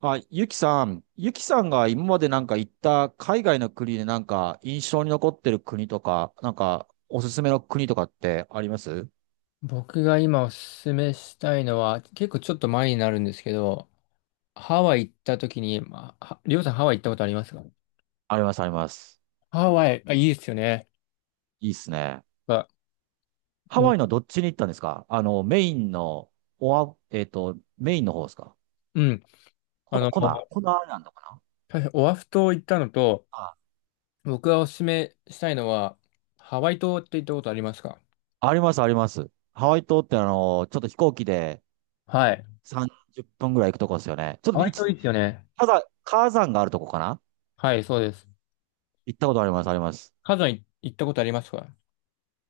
あ、ゆきさん、ゆきさんが今までなんか行った海外の国でなんか印象に残ってる国とか、なんかおすすめの国とかってあります？僕が今おすすめしたいのは、結構ちょっと前になるんですけど、ハワイ行った時に、まあ、はりょうさんハワイ行ったことありますか？あります、あります。ハワイ、あ、いいですよね。いいっすね。あ、ハワに、イのどっちに行ったんですか？あの、メインの、おわ、えっと、メインの方ですか？うん。あの、コナアイラかな？オアフ島行ったのと、あ、僕がおすすめしたいのは、ハワイ島って行ったことありますか？あります、あります。ハワイ島ってちょっと飛行機ではい。30分ぐらい行くとこですよね。ちょハっとワイ島いい一、ですよね。火山、火山があるとこかな？はい、そうです。行ったことあります、あります。カズさい行ったことありますか？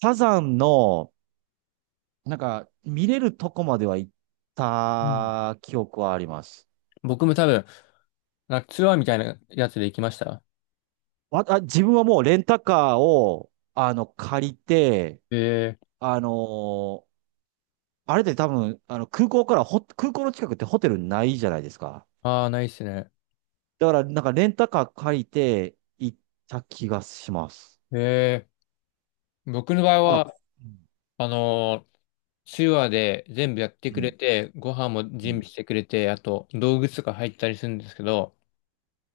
火山の、なんか、見れるとこまでは行っうん。た記憶はあります。僕も多分、なんかツアーみたいなやつで行きました。わあ、自分はもうレンタカーを、借りて、えー、あのーあれで多分、空港から空港の近くってホテルないじゃないですか。ああ、ないっすね。だから、なんかレンタカー借りて行った気がします。え僕の場合あ、は、うん、あのー手話で全部やってうくれん、て、ご飯もう準ん。備してくれて、あと道具とか入ったりするんですけど、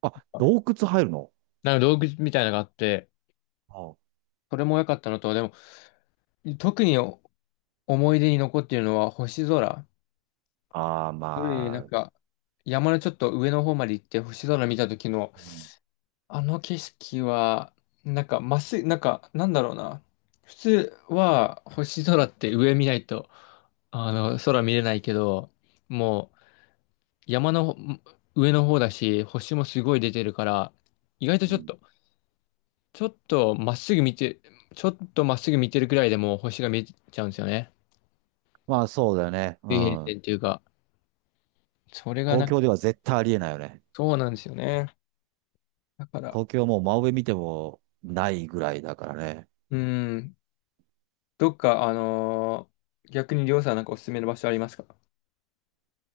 あ、洞窟入るの？なんか道具みたいなのがあって、あそれも良かったのと、でも、特に思い出に残っているのは星空。あー、これなんまあ、か、山のちょっと上の方まで行って星空見た時の、うん、あの景色は、なんか、まっすぐ、なんか、なんだろうな。普通は星空って上見ないと、空見れないけど、もう、山の上の方だし、星もすごい出てるから、意外とうちょっん。と、ちょっとまっすぐ見て、ちょっとまっすぐ見てるくらいでもう星が見えちゃうんですよね。まあそうだよね。う水平線ん。っていうか、それが東な、京では絶対ありえないよね。そうなんですよね。だから、東京はもう真上見てもないぐらいだからね。うん、どっか、逆にりょうさんなんかおすすめの場所ありますか？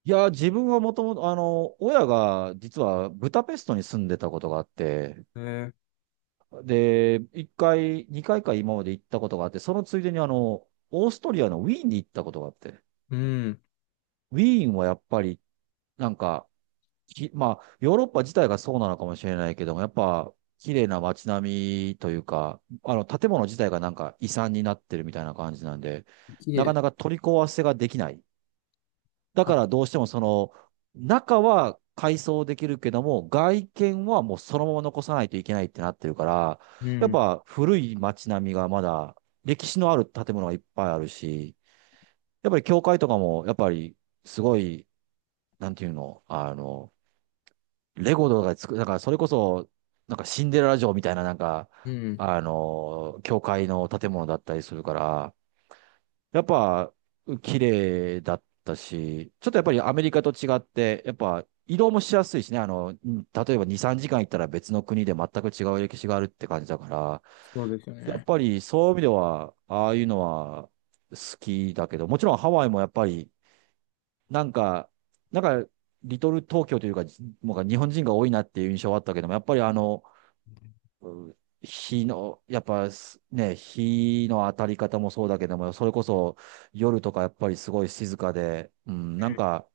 いや、自分はもともと、親が実はブダペストに住んでたことがあって、えー、で、一回、二回か今まで行ったことがあって、そのついでにオーストリアのウィーンに行ったことがあって、うん、ウィーンはやっぱり、なんか、まあ、ヨーロッパ自体がそうなのかもしれないけども、やっぱ、綺麗な街並みというか、建物自体がなんか遺産になってるみたいな感じなんで、綺なか麗。なか取り壊せができない。だあ、からどうしてもその、中は改装できるけども、外見はもうそのまま残さないといけないってなってるから、うやっん、ぱ古い街並みがまだ、歴史のある建物がいっぱいあるし、やっぱり教会とかも、やっぱりすごい、なんていうの、レゴとかで作る、だからそれこそ、なんかシンデレラ城みたいな、なんか、うん、教会の建物だったりするから、やっぱ、綺麗だったし、ちょっとやっぱりアメリカと違って、やっぱ移動もしやすいしね、うん、例えば2、3時間行ったら別の国で全く違う歴史があるって感じだから、そうですよやっね。ぱりそういう意味では、ああいうのは好きだけど、もちろんハワイもやっぱり、なんか、なんか、リトル東京というか、もう日本人が多いなっていう印象はあったけども、やっぱりうん、やっぱすね、日の当たり方もそうだけども、それこそ夜とかやっぱりすごい静かで、うん、なうんん、か、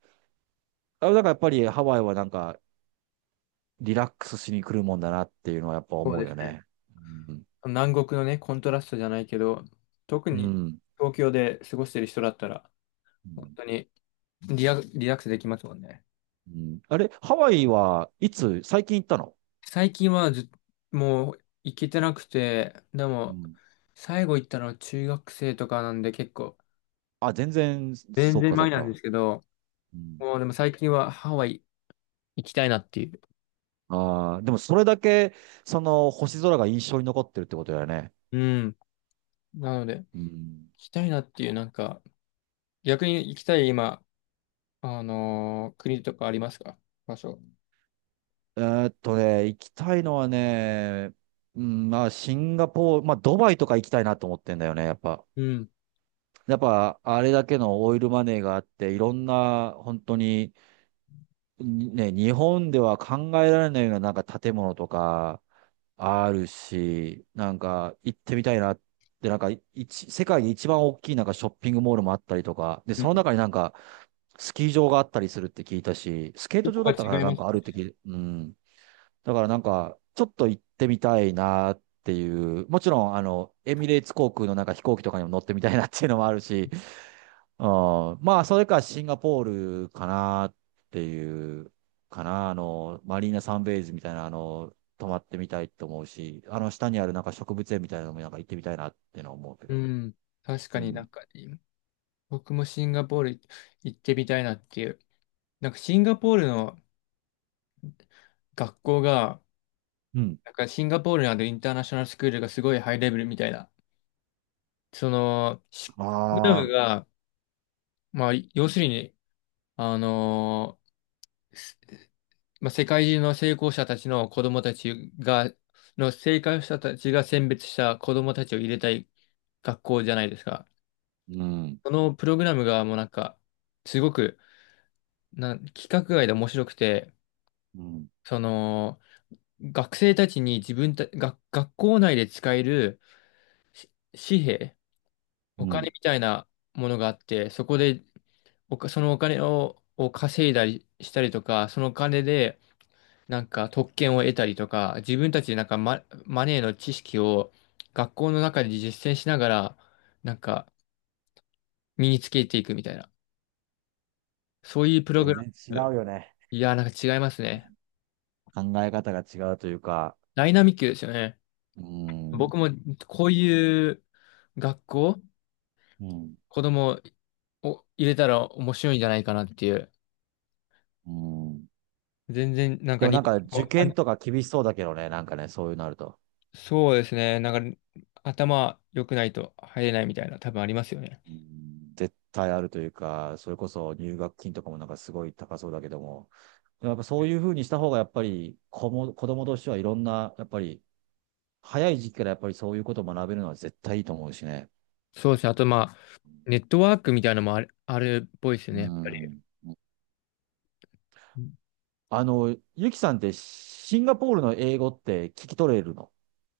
あ、だからやっぱりハワイはなんかリラックスしに来るもんだなっていうのはやっぱそう思うですよね。ね。うん。南国のね、コントラストじゃないけど、特うにん。東京で過ごしてる人だったら、う本ん、当にリラックスできますもんね。うん、あれ、ハワイはいつ、最近行ったの？最近はず、もう行けてなくて、でうも、ん。最後行ったのは中学生とかなんで結構、あ、全然、全そう然かそ前うなんでか。すけど、うん。もうでも最近はハワイ行きたいなっていう。ああ、でもそれだけ、その星空が印象に残ってるってことだよね。うん。なので、行うん。きたいなっていう、なんか、逆に行きたい今、国とかありますか？場所。行きたいのはね、うん、まあ、シンガポール、まあ、ドバイとか行きたいなと思ってんだよね、やっぱ。うん。やっぱ、あれだけのオイルマネーがあって、いろんな、本当に、にね、日本では考えられないような、なんか建物とか、あるし、なんか、行ってみたいなって、なんか、世界で一番大きい、なんか、ショッピングモールもあったりとか、で、うそん。の中になんか、スキー場があったりするって聞いたし、スケー一ト個場はだったか違らいなまんすかあるよってね。うん。だからなんか、ちょっと行ってみたいなっていう、もちろん、エミレーツ航空のなんか飛行機とかにも乗ってみたいなっていうのもあるし、うん、まあ、それかシンガポールかなっていう、かな、マリーナサンベイズみたいな、泊まってみたいと思うし、下にあるなんか植物園みたいなのもなんか行ってみたいなっていうのは思うけうど。ん。確うかになん。んか、僕もシンガポール行ってみたいなっていう。なんかシンガポールの学校が、うん。なんかシンガポールにあるインターナショナルスクールがすごいハイレベルみたいな。その、プログラあムあ、が、まあ、要するに、あのーすまあ、世界中の成功者たちの子供たちが、の成功者たちが選別した子供たちを入れたい学校じゃないですか。うん。そのプログラムがもうなんか、すごく、規格外で面白くて、うん。その、学生たちに自分た、学、学校内で使える、し紙幣、おう金ん。みたいなものがあって、そこでそのお金を稼いだりしたりとか、そのお金でなんか特権を得たりとか、自分たちでなんかマネーの知識を学校の中で実践しながら、なんか身につけていくみたいな。そういうプログ全ラ然違ム。うよね。いやー、なんか違いますね。考え方が違うというか、ダイナミックですよね。うん。僕もこういう学校、うん。子供を入れたら面白いんじゃないかなっていう。うん。全然なんでかも日なんか受本験の。とか厳しそうだけどね、なんかね、そういうのあると。そうですね。なんか、頭良くないと入れないみたいな、多分ありますよね。うん、絶対あるというか、それこそ入学金とかもなんかすごい高そうだけども、でもやっぱそういうふうにした方がやっぱり子供としてはいろんな、やっぱり早い時期からやっぱりそういうことを学べるのは絶対いいと思うしね。そうですね。あと、まあ、ネットワークみたいなのもある、あるっぽいですようね、やっぱり。ん、うん。ゆきさんってシンガポールの英語って聞き取れるの？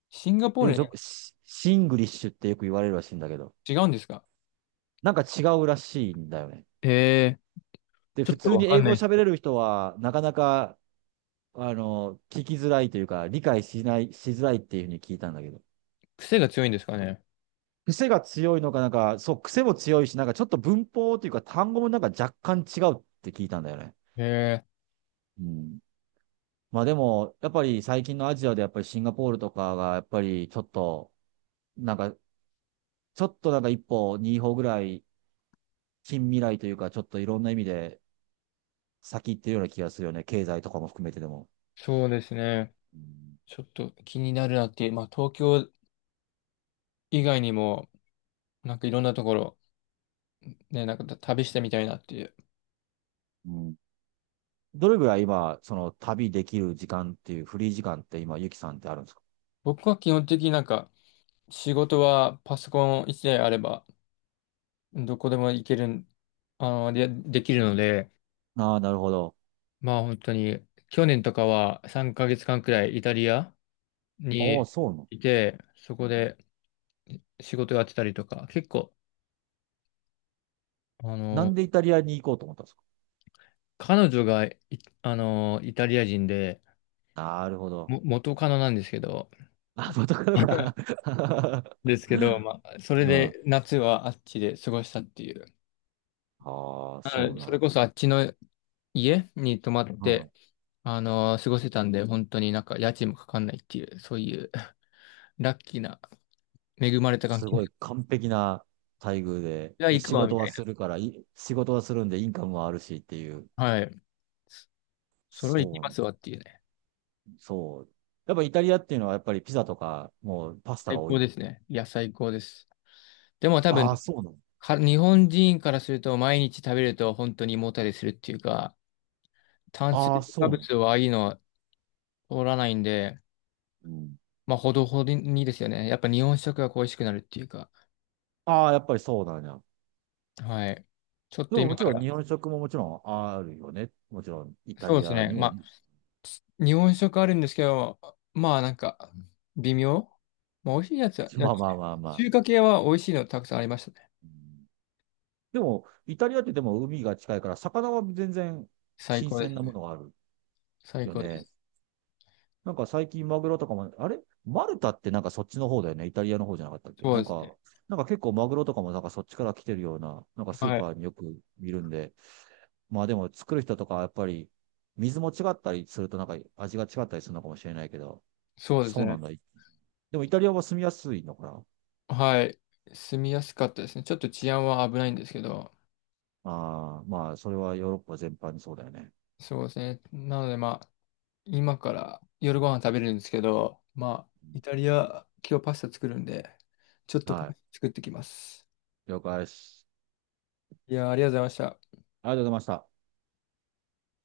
シンガポーよルくよね、くシングリッシュってよく言われるらしいんだけど、違うんですか？なんか違うらしいんだよね。へえ、で、ちょ普っと通にわか英ん語なをいです。喋れる人は、なかなか聞きづらいというか、理解しない、しづらいっていうふうに聞いたんだけど。癖が強いんですかね。癖が強いのか、なんか、そう、癖も強いし、なんかちょっと文法というか単語もなんか若干違うって聞いたんだよね。へえ、うん。まあでも、やっぱり最近のアジアでやっぱりシンガポールとかが、やっぱりちょっと、なんか、ちょっとなんか一歩、二歩ぐらい、近未来というか、ちょっといろんな意味で先行ってるような気がするよね。経済とかも含めてでも。そうですね。うん、ちょっと気になるなっていう、まあ、東京以外にも、なんかいろんなところ、ね、なんか旅してみたいなっていう。うん、どれぐらい今、その旅できる時間っていう、フリー時間って今、ゆきさんってあるんですか？僕は基本的になんか、仕事はパソコン一台あれば、どこでも行けるん、できるので、ああ、なるほど。まあ本当に、去年とかは3ヶ月間くらいイタリアああ、にそうなの。いて、そこで仕事やってたりとか、結構、あなんの、でイタリアに行こうと思ったんですか？彼女がい、イタリア人で、なるほど。も、元カノなんですけど、あ、元カノ か。ですけど、まあ、そ れうん。で夏はあっちで過ごしたっていう。ああ、そうそなれんこだ。そあっちの家に泊まっうん。て、過ごせたんで、本当になんか家賃もかかんないっていう、そういうラッキーな、恵まれた環す境。ごい完璧な待遇で、じゃあで、行く仕わ、事みたはいするから、仕事はするんでインカムはあるしっていう。な。はい。それは行きそまう、すわっていうね。そう。やっぱイタリアっていうのはやっぱりピザとか、もうパスタが最多い高での？すね。いや、最高です。でも多分、ああ、そうなの。日本人からすると毎日食べると本当に胃もたれするっていうか、炭水ああ、そう化なの。物はいいのは通らないんで、うん。まあ、ほどほどにですよね。やっぱ日本食が恋しくなるっていうか、ああ、やっぱりそうなんや。はい。ちょっでとも今もちかろんら、日本食ももちろんあるよね。もちろんイタそうでリすアね。にも。まあ、日本食あるんですけど、まあ、なんか、微妙。まあ、美味しいやつは、やまあつまあまあまあ。中華系は美味しいのたくさんありましたね。うん、でも、イタリアってでも海が近いから、魚は全然最新高で鮮すなもね。のがある最よ高でね。す。なんか最近マグロとかも、あれマルタってなんかそっちの方だよね。イタリアの方じゃなかったっけ、そうなでんすね。か、なんか結構マグロとかもなんかそっちから来てるような、なんかスーはい。パーによく見るんで。まあでも作る人とかはやっぱり水も違ったりするとなんか味が違ったりするのかもしれないけど、そうですそうなね。んだ。でもイタリアは住みやすいのかな？はい。住みやすかったですね。ちょっと治安は危ないんですけど、ああ、まあそれはヨーロッパ全般にそうだよね。そうですね。なのでまあ、今から夜ご飯食べるんですけど、まあ、うイん、タリア、今日パスタ作るんで、ちょっとパはスタい。作ってきます。了解です。いやー、ありがとうございました。ありがとうございました。